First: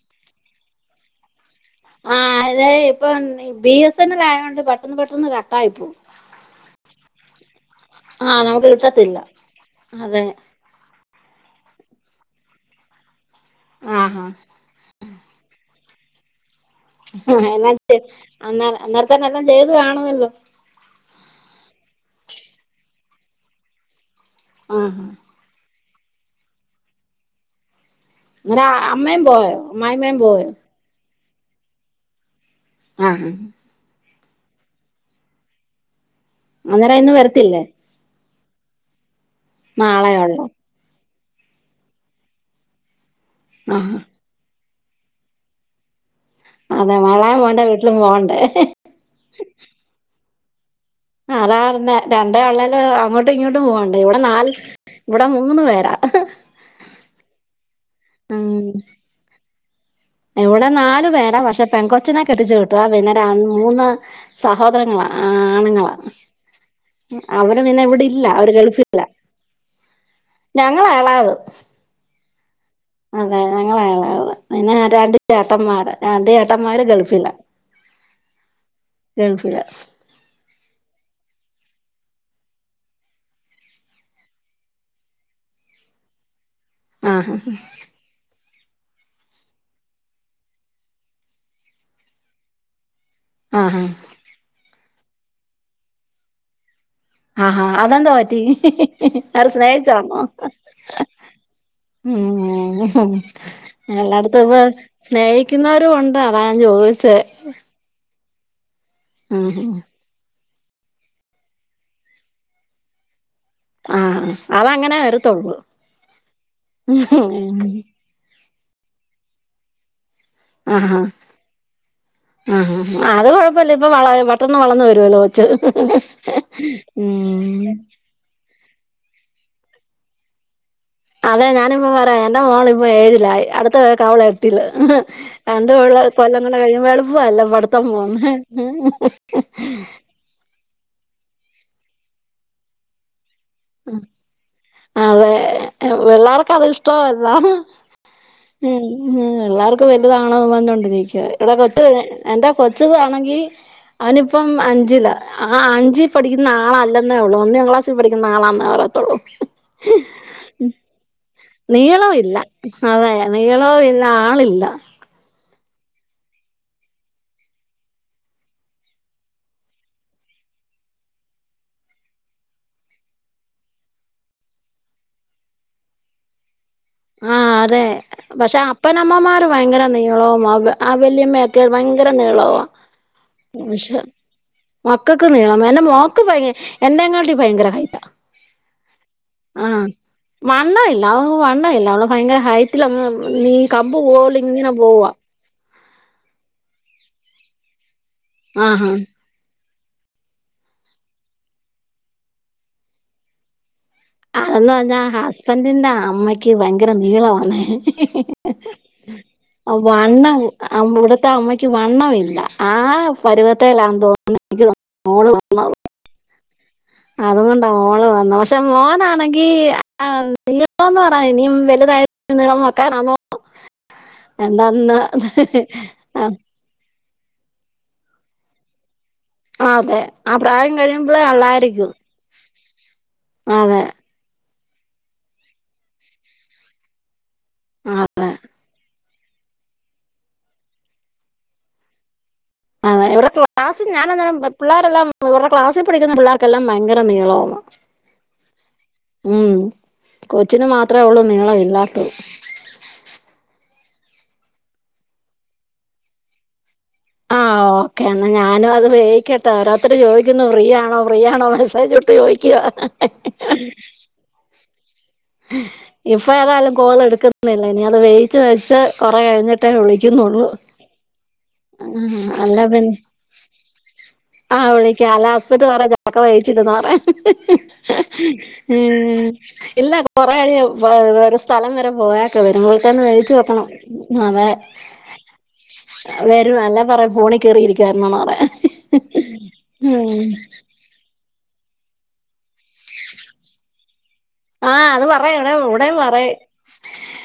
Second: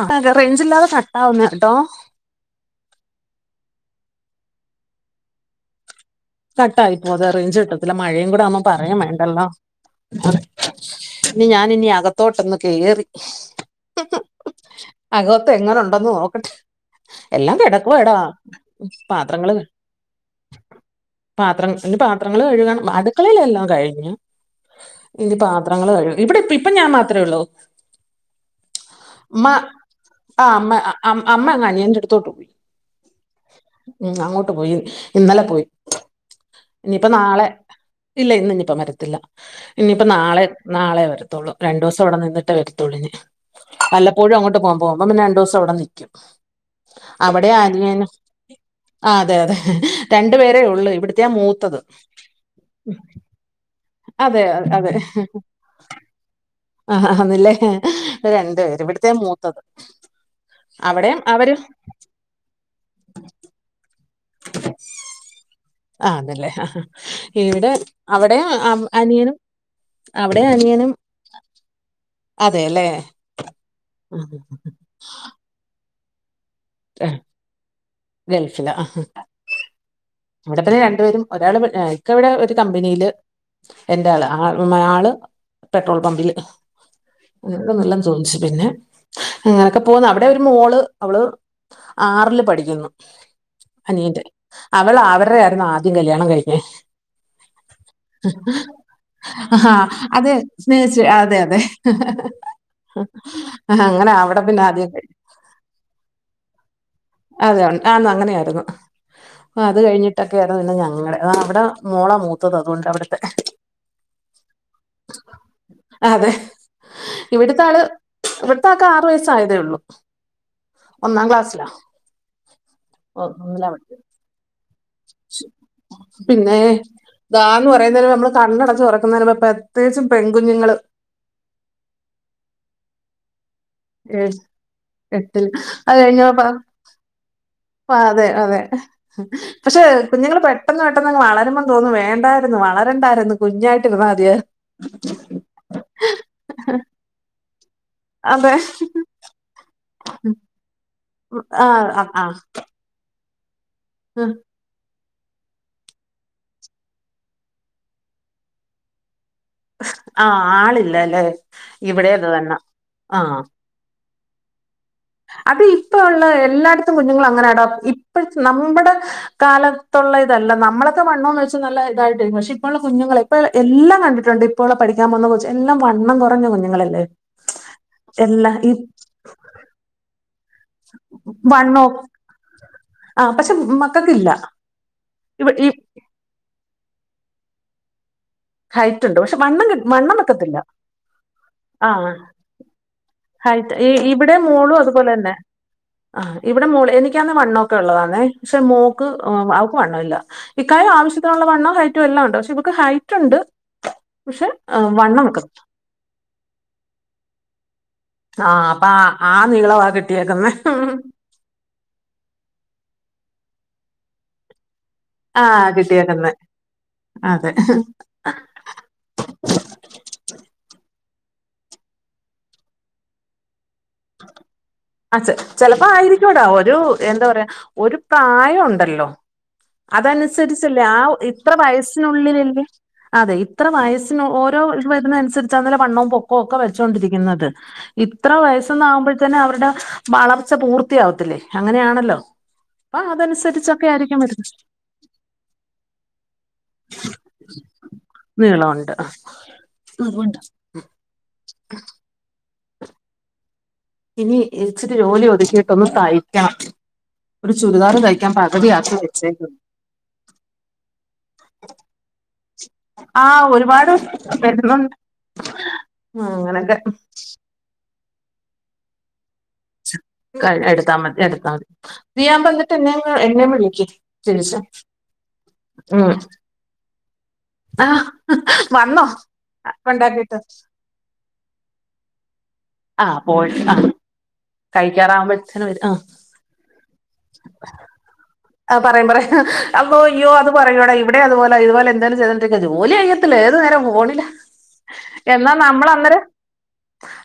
ആഫ് range ഇല്ലാതെ കട്ടാവുന്ന കേട്ടോ ആഹ അത ഇപ്പൊ ബി എസ് എൻൽായതോണ്ട് പെട്ടന്ന് പെട്ടന്ന് കട്ടായിപ്പോ കട്ടായിപ്പോ അതെ റേഞ്ച് കിട്ടത്തില്ല മഴയും ആഹ് കൂടെ ഒമ്മ നമുക്ക് പറയാൻ കിട്ടത്തില്ല വേണ്ടല്ലോ അതെ ഇനി ഞാന ഇിന അകത്തോട്ടൊന്ന് കേയറി ആഹാ അഗോത്ത് എങ്ങനെ ഉണ്ടന്ന് നോക്കട്ടെ എല്ലാം കിടക്കും ഇടാ പാത്രങ്ങള് കാണുന്നല്ലോ പാത്രം പി പാത്രങ്ങൾ കഴുകണം അടുക്കളയിലെല്ലാം കഴിഞ്ഞഞ് ആഹ് ഇന്റെ പാത്രങ്ങൾ കഴിയൂ ഇവിടെ ഇപ്പം ഞാൻ മാത്രമേ ഉള്ളൂ അടെ അമ്മയും പോയ അ മായ്മയും പോയ അ അമ്മ അങ്ങാനി എന്റെറടുത്തോട്ട് പോയി ആം ഹ ഉം അങ്ങോട്ട് പോയി ഇന്നലെ പോയി അന്നേരം ഇനിയിപ്പ ഇന്ന് നാളെ വരത്തില്ലേ ഇല്ല ഇന്ന് ഇനിയിപ്പ വരത്തില്ല ഇനിയിപ്പ നാളെ നാളെ വരത്തോുള്ളൂ രണ്ടു ദിവസം അവിടെ നിന്നിട്ടേ വരത്തോളിഞ് ആഹാ ഒഴ അങ്ങോട്ട പോക പോുമ്പൾന്ന രണ്ട്ിവസംവിടെ നിക്കും അതെ മഴൻ പോണ്ട വീട്ടിലും പോകണ്ടേ ആ അതെ അതെ രണ്ടുപേരേ ഉള്ളൂ ഇവിടെ അതാന്ന രണ്ട കള്ളല് അങ്ങോട്ടും ഇങ്ങോട്ടും പോവണ്ട് ഇവിടെ അതെ നാല് അതെ ഇവിടെ മൂന്ന് പേരാ ആ അന്നില്ലേ രണ്ടു പേര് ഇവിടത്തെേ മൂത്തത് ഇവ്ടെ നാലു അവിടെയും പേരാ അവര് പക്ഷെ പെങ്കൊച്ചിനെ കെട്ടിച്ചു വിട്ടതാ പിന്നെ രൺ മൂന്ന് സഹോദരങ്ങളാ ആണ്ങ്ങളാ ആണ്ല്ലേ ഇവിടെ ഇല്ല അവിടെ അവര് ആം ഗൾഫില്ല അനിയനും അവിടെ അനിയനും ഞങ്ങളാ എളായത് അതെല്ലേ അതെ [unintelligible] പിന്നെ രണ്ട് ചേട്ടമ്മാര് രണ്ട് ചേട്ടമ്മാര് ഗൾഫിലാ ഗൾഫില ഹ ഹാ ഇല്ല ഇവടെത്തന്നെ രണ്ടുപേരും ഒരാള് ഇവടെ ഇക്ക ഇവടെ ഒരു കമ്പനീല് എന്റാ ആഹ് ഉം ആള്ല് പെട്രോൾ പമ്പില് ആഹാ [unintelligible] [unintelligible] പിന്നെ അങ്ങനൊക്കെ പോവുന്ന് അവടെ ഒരു മോള് അവള്- ആറില് പഠിക്കുന്നു ആഹ് ആഹ് അവള് അവരെയാരുന്നു ആദ്യം കല്യാണം കഴിഞ്ഞെ. ആഹാ അതെന്തോ ഒറ്റക്ക് അവര് ആ സ്നേഹിച്ചതാർന്നോ അതെ സ്നേഹിച്ച് അതെ അതെ ഉം ആ, അങ്ങനെ എല്ലാട്ത്തും അവിടെ ഇപ്പൊ പിന്നെ ആദ്യം കഴി- സ്നേഹി ക്കുന്നവരും ഉണ്ട് അതാ ഞാ ചോയ് അതെ [unintelligible] ആന്ന് അങ്ങനെയായിരുന്നു. ഉം അത് കഴിഞ്ഞി ട്ടൊക്കെയാരുന്നു പിന്നെ ഞങ്ങടെ. ആഹ് അവിടെ മോളാ മൂത്തത് അതുകൊണ്ട് അവിടുത്തെ ആഹ്, അതങ്ങനെ വരത്തൊള്ളൂ. ഇവ്ടെത്താൾക്ക് ആറു വയസ്സായതേ ഉള്ളൂ. ആഹാ ഒന്നാം ക്ലാസ്സിലാ ആഹ് ആഹ് അത് ഒ- ഒന്നിലാ കൊഴപ്പല്ല ഇപ്പൊ പഠിക്കുന്നത്. വള പെട്ടെന്ന് വളന്നു വരു [unintelligible] ചെ പിന്നെ [unintelligible] ഉം ഇതാന്ന് പറയുന്നതിന് നമ്മൾ കണ്ണടച്ച് തൊറക്കുന്നേരം നമ്മളെ പ്രത്യേകിച്ചും പെൺ കുഞ്ഞുങ്ങള് അതെ ഞാനിപ്പ പറയാ എന്റെ മോളിപ്പൊ ഏഴിലായി അടു ത്ത [unintelligible] വള് ഏ- എട്ടില്. എട്ടിൽ രണ്ട് അത് കൊള്ള കഴിഞ്ഞ കൊല്ലങ്ങള് കഴിയുമ്പൊ [unintelligible] പഠിത്തം അതെ പോകുന്ന് അതെ [unintelligible] പക്ഷെ കുഞ്ഞുങ്ങള് പെട്ടെന്ന് പെട്ടെന്നങ്ങ് വളരുമ്പം തോന്നും വേണ്ടായിരുന്നു വളരണ്ടായിരുന്നു. കുഞ്ഞായിട്ടിരുന്നാ മതിയായിരുന്നു അതെ പിള്ളാർക്കത് ഇഷ്ടോ അല്ല അതെ ഉം ഉം പിള്ളാർക്ക്‌ വലുതാവണം പറഞ്ഞോണ്ടിരിക്ക ഇവിടെ ആ [unintelligible] ആ ആ എന്താ- [unintelligible] താണെങ്കി അവനിപ്പം അഞ്ചിലാ ആഹ് അഞ്ചി പഠിക്കുന്ന ആളല്ലെന്നേ ഒള്ളൂ. ഒന്നാം ക്ലാസ്സിൽ പഠിക്കുന്ന ആളാന്നേ പറയത്തുള്ളൂ. ആ, ആളില്ല അല്ലേ ഇവിടെ നീളം അത് ഇല്ല തന്നെ ആ [unintelligible] [unintelligible] ളോ ഇന്ന് ആളില്ല അത് ഇപ്പ ഉള്ള എല്ലാടത്തും കുഞ്ഞുങ്ങളും അങ്ങനാടോ ഇപ്പഴ് നമ്മടെ- കാലത്തുള്ള ഇതല്ല നമ്മളൊക്കെ വണ്ണോം വെച്ച് നല്ല ഇതായിട്ടേന്നു. പക്ഷെ ഇപ്പഴുള്ള കുഞ്ഞുങ്ങളെ ഇപ്പൊ എല്ലാം കണ്ടിട്ടുണ്ട് ഇപ്പൊ ഒള്ള പഠിക്കാൻ പോകുന്ന കൊച്ച് എല്ലാം വണ്ണം കുറഞ്ഞ കുഞ്ഞുങ്ങളല്ലേ. ആഹ് അതെ എല്ലാം പക്ഷെ ഈ അപ്പനമ്മമാര് ഭയങ്കര നീളവും [unintelligible] ആഹ് വല്യമ്മയൊക്കെ വണ്ണോ ഭയങ്കര നീളവാ ആ പക്ഷെ [unintelligible] മക്കൾക്കില്ല മക്കക്ക് ഇവ നീളം ഈ എന്റെ മോക്ക് ഭയ എന്റേങ്ങാട്ടി ഭയങ്കര ഹൈറ്റ. ഹൈറ്റ് ഉണ്ട് പക്ഷെ വണ്ണം കി- ആഹ് വണ്ണം വെക്കത്തില്ല വണ്ണല്ല അവ ഇല്ലാ ആ അവള് ഭയങ്കര ഹൈറ്റിലങ്ങ് നീ കമ്പ് പോലിങ്ങനെ പോവ ണെ ആഹ് ഇവിടെ മോള് എനിക്കാന്നെ വണ്ണൊക്കൊള്ളതാന്നെ പക്ഷെ ആഹാ മോക്ക്- ഓഹ് അവക്ക് വണ്ണല്ല. ഇക്കായും ആവശ്യത്തിനുള്ള വണ്ണവും ഹൈറ്റും എല്ലാം ഉണ്ട് പക്ഷെ ഇവക്ക് ഹൈറ്റ്ണ്ട്- [unintelligible] എന്നു പറഞ്ഞാ ഹ ഹസ്ബന്റിന്റെ അമ്മയ്ക്ക് ഭയങ്കര നീളവാണേ ആഹ് അപ്പൊ അ ആ നീളവാ കിട്ടിയേക്കുന്നെ ത്തെ അമ്മയ്ക്ക് വണ്ണമില്ല ആ പരുവത്തേലാൻ തോ ആഹ് [unintelligible] കിട്ടിയേക്കുന്നെ അത് അതെ കൊണ്ടാ മോള് വന്നു പക്ഷെ - മോനാണെങ്കി [unintelligible] ഇനിയും വലുതായിട്ട് നീളം വെക്കാനൊന്നും - എന്നാ അന്ന് അ ചെലപ്പോ [unintelligible] ആഹ് ആയിരിക്കൂടാ ഒരു എന്താ പറയാ ഒരു പ്രായം ഉണ്ടല്ലോ ആ അതെ ആ പ്രായം അതനുസരിച്ചല്ലേ ആ കഴിയുമ്പോഴേ ഇത്ര ഉള്ളായിരിക്കും വയസ്സിനുള്ളിലല്ലേ അതെ ഇത്ര വയസ്- ത്തിന് ഓരോ വരുന്നനുസരിച്ച ന്നലെ വണ്ണവും പൊക്കാം ഒക്കെ വെച്ചൊണ്ടിരിക്കുന്നത്. ആ ഇത്ര വയസ് ആകുമ്പഴ്ത്തന്നെ അവരുടെ വളർച്ച പൂർത്തിയാവത്തില്ലേ, അങ്ങനെയാണല്ലോ. അപ്പൊ അതെ ഇവര്ടെ അതനുസരിച്ചൊക്കെ ക്ലാസ്സിൽ ആയിരിക്കും ഞാനന്നരം വരുന്നത് പിള്ളേരെല്ലാം ഇവരുടെ ക്ലാസ്സിൽ പഠിക്കുന്ന പിള്ളേർക്കെല്ലാം ഭയങ്കര നീള വാന്ന് നീളവ്ണ്ട് [unintelligible] അത്രയ ഉള്ളൂ നീളം ഇല്ലാത്തത്. [inaudible] ഇനി ഇച്ചിരി ജോലി ഒതുക്കിയിട്ട് ഒന്ന് തയ്ക്കണം. ഒരു ആഹ് ചുരിദാർ ഓക്കേ എന്നാ തയ്ക്കാൻ ഞാനും അത് പകുതിയാക്കി വേയിക്കട്ടെ വെച്ചേക്കുന്നു ഓരോര്ത്തര് ചോദിക്കുന്നു ഫ്രീ ആണോ ഫ്രീ ആണോ മെസ്സേജ് ഇട്ട് ചോദി ആഹ ഒരുപാട് വരുന്നുണ്ട്. ആ ഇപ്പോ ഏതായാലും അങ്ങനൊക്കെ കോള്- എടുക്കുന്നില്ല, ഇനി അത് വേയിച്ച് വെച്ച് കൊറെ കഴിഞ്ഞിട്ട്- എടുത്താൽ മതി, എടുത്താ മതി ആഹ് ചെയ്യാൻ അല്ല പറന്നിട്ട് എന്നെ, പിന്നെ എന്നെ വിളക്ക്- ആഹ് വിളിക്കാ അല ഹാസ്പിറ്റ, പറ ജൊക്കെ വഴിച്ചിട്ടന്ന പറ- ആ വന്നോ ഉം ഇല്ല ഉണ്ടാക്കിട്ട് കൊറയാവ- വേ ഒരു സ്ഥലം വരെ പോയാക്കെ- വരുമ്പോതന്നെ ആ തായ്ച്ചു പോയിട്ട് വെക്കണം. ആ അതെ. കഴിക്കാറാവുമ്പോഴത്തേന് വരും ആ വരും അല്ലാ പറയാ ഫോണി കേറിയിരിക്കാുന്നോണറ. ആഹാ പറം, പറയാം അപ്പോ- അയ്യോ അത് പറയൂടാ ഇവിടെ- അതുപോലെ, ഇതുപോലെ- എന്തായാലും ചെയ് ക്ക ജോലി അയ്യത്തില്ല ഏത് നേരം പോണില്ല ആഹ് അത് പറയും ഇവിടെ എന്നാ നമ്മള ഇവിടെയും അന്നേരം- പറയും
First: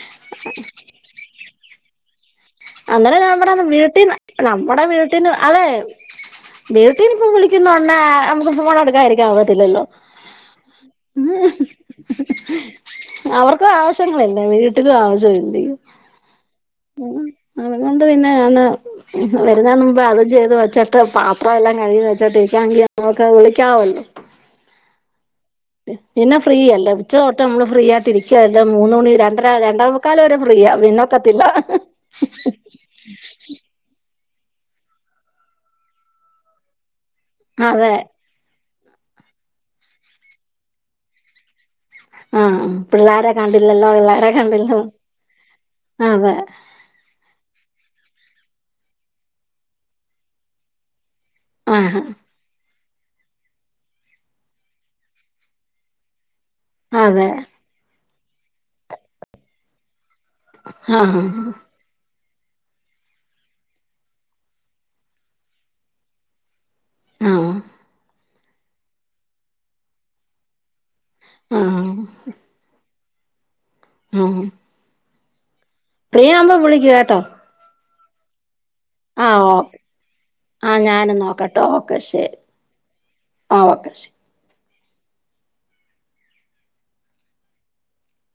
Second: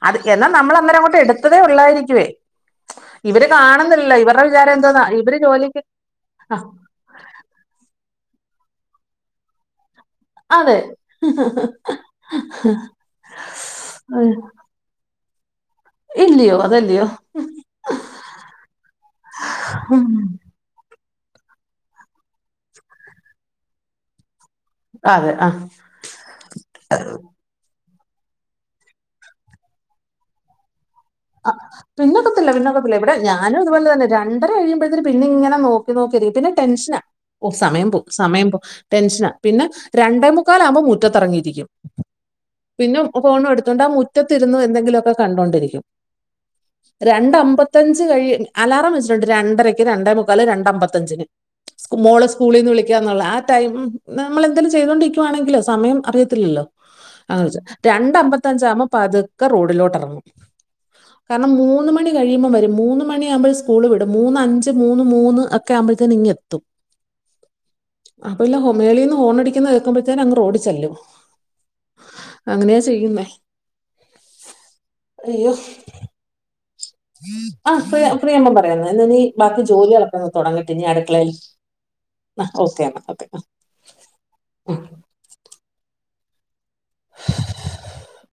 അത് എന്നാൽ നമ്മൾ അന്നേരം അങ്ങോട്ട് എടുത്തതേ ഉള്ളായിരിക്കുവേ. അന്നനെ ഇവര് ഞമ്മടെ കാണുന്നില്ല വീട്ടിന് ഇവരുടെ വിചാരം നമ്മുടെ എന്തോന്നാ വീട്ടിന് ഇവര് അതെ ജോലിക്ക് വി - ഇനിയിപ്പൊ വിളിക്കുന്നോണ നുക്ക് ഫോണെടുക്ക ഒക്കത്തില്ലല്ലോ. അതെ ഉ അവർക്ക ആവശ്യങ്ങളല്ലേ വീ- എ ആശംണ്ട് [unintelligible] ഇല്ലയോ അതല്യോ. ണ്ട് പിന്നെ, പെരുന്നാളിന് അവതി- ത് വച്ചിട്ട് പാത്രം എല്ലാം കഴിഞ്ഞു വെച്ചിട്ടോക്കെ നമക്ക്- വിളിക്കാവല്ലോ. അതെ ആഹാ. പിന്നെ ഫ്രീയല്ല ഉച്ച- നമ്മള് ഫ്രീ ആയിട്ട ഇരിക്കുകല്ല മൂന്ന മണി, രണ്ട രണ്ടാമുക്കാലൽ വരെ ഫ്രീ ആ പിന്നെ- ആ പിന്നക്കത്തില്ല പിന്നോക്ക- ഇവിടെ ഞാനുംതുപലെ തന്നെ രണ്ടര കഴിയുമ്പോഴത്തേന്ന്- ഇങ്ങനെ നോക്കി നോക്കിയരിക്ക പിന്നെ ടെഷനാ. ഓ സമയം അതെ പോവും, സമയം പോവും. ടെൻഷനാ പിന്നെ രണ്ടേ മുക്കാകുമ്പോ മുറ്റത്തിറങ്ങിയിരിക്കും. ആഹ് പിന്നെ പിള്ളാരെ ഫോണ് എടുത്തണ്ട് കണ്ടില്ലല്ലോ ആഹാ, പിള്ളാരെ മുറ്റത്തിരുന്ന് കണ്ടില്ലോ എന്തെങ്കിലുമൊക്കെ കണ്ടോണ്ടിരിക്കും. അതെ രണ്ട അമ്പത്തഞ്ച് കഴി, അലാറം വെച്ചിട്ടുണ്ട് രണ്ടരക്ക്, രണ്ടരമുക്കാല്, രണ്ട- അമ്പത്തഞ്ചിന്. ആഹ് മോള സ്- സ്കൂളിൽ നിന്ന് വിളിക്കന്നുള്ള- ആഹാ ടൈം നമ്മൾ എന്തെലും- ചെയ്തോണ്ടിരിക്കുവാണെങ്കിലോ? സമയം അറിയത്തില്ലല്ലോ? അതെ. രണ്ടാം ബത്തഞ്ചവുബോ പതുക്ക- റോടിലോട്ട റങ്ങും ആഹ് കാരണം മൂ- മണി കഴിയുമ്പോ വരും, മൂന്ന്- മണിമ്പൾ സ്കൂള് വിടും, മൂന്ന്- അഞ്ച് മൂന്ന്, മൂന്ന് ഒക്കെ- ആകുമ്പഴത്തേ ഇങ്ങത്തും. ആഹാ. അപ്പ ഇല്ല ഹമേൽന്ന്ണടിക്കുന്നത് കേൾക്കുമ്പഴത്തേ അങ്ഓഡിച്ചല്ലും. ആഹാ. അങ്ങനെയാ ചെയ്യുന്നേ. ഉം, ഉം. അയ്യോ. ഫ്രീവിമ്പോ വിളിക്ക കേട്ടോ. ആഹ് ഫ്രീ, ഫ്രീയാവുമ്പോ പറ. ഇനി ഇീ ആഹ് ഓ ബാക്കി ജോലികളക്കന്ന്- തുടങ്ങട്ട് ആഹ് ഇനി ഞാനും അടുക്കളയിൽ നോക്കട്ടെ ആഹാ, ഓക്കെ എന്ന ഒക്കെ. ഒക്കെ ശരി. [inaudible]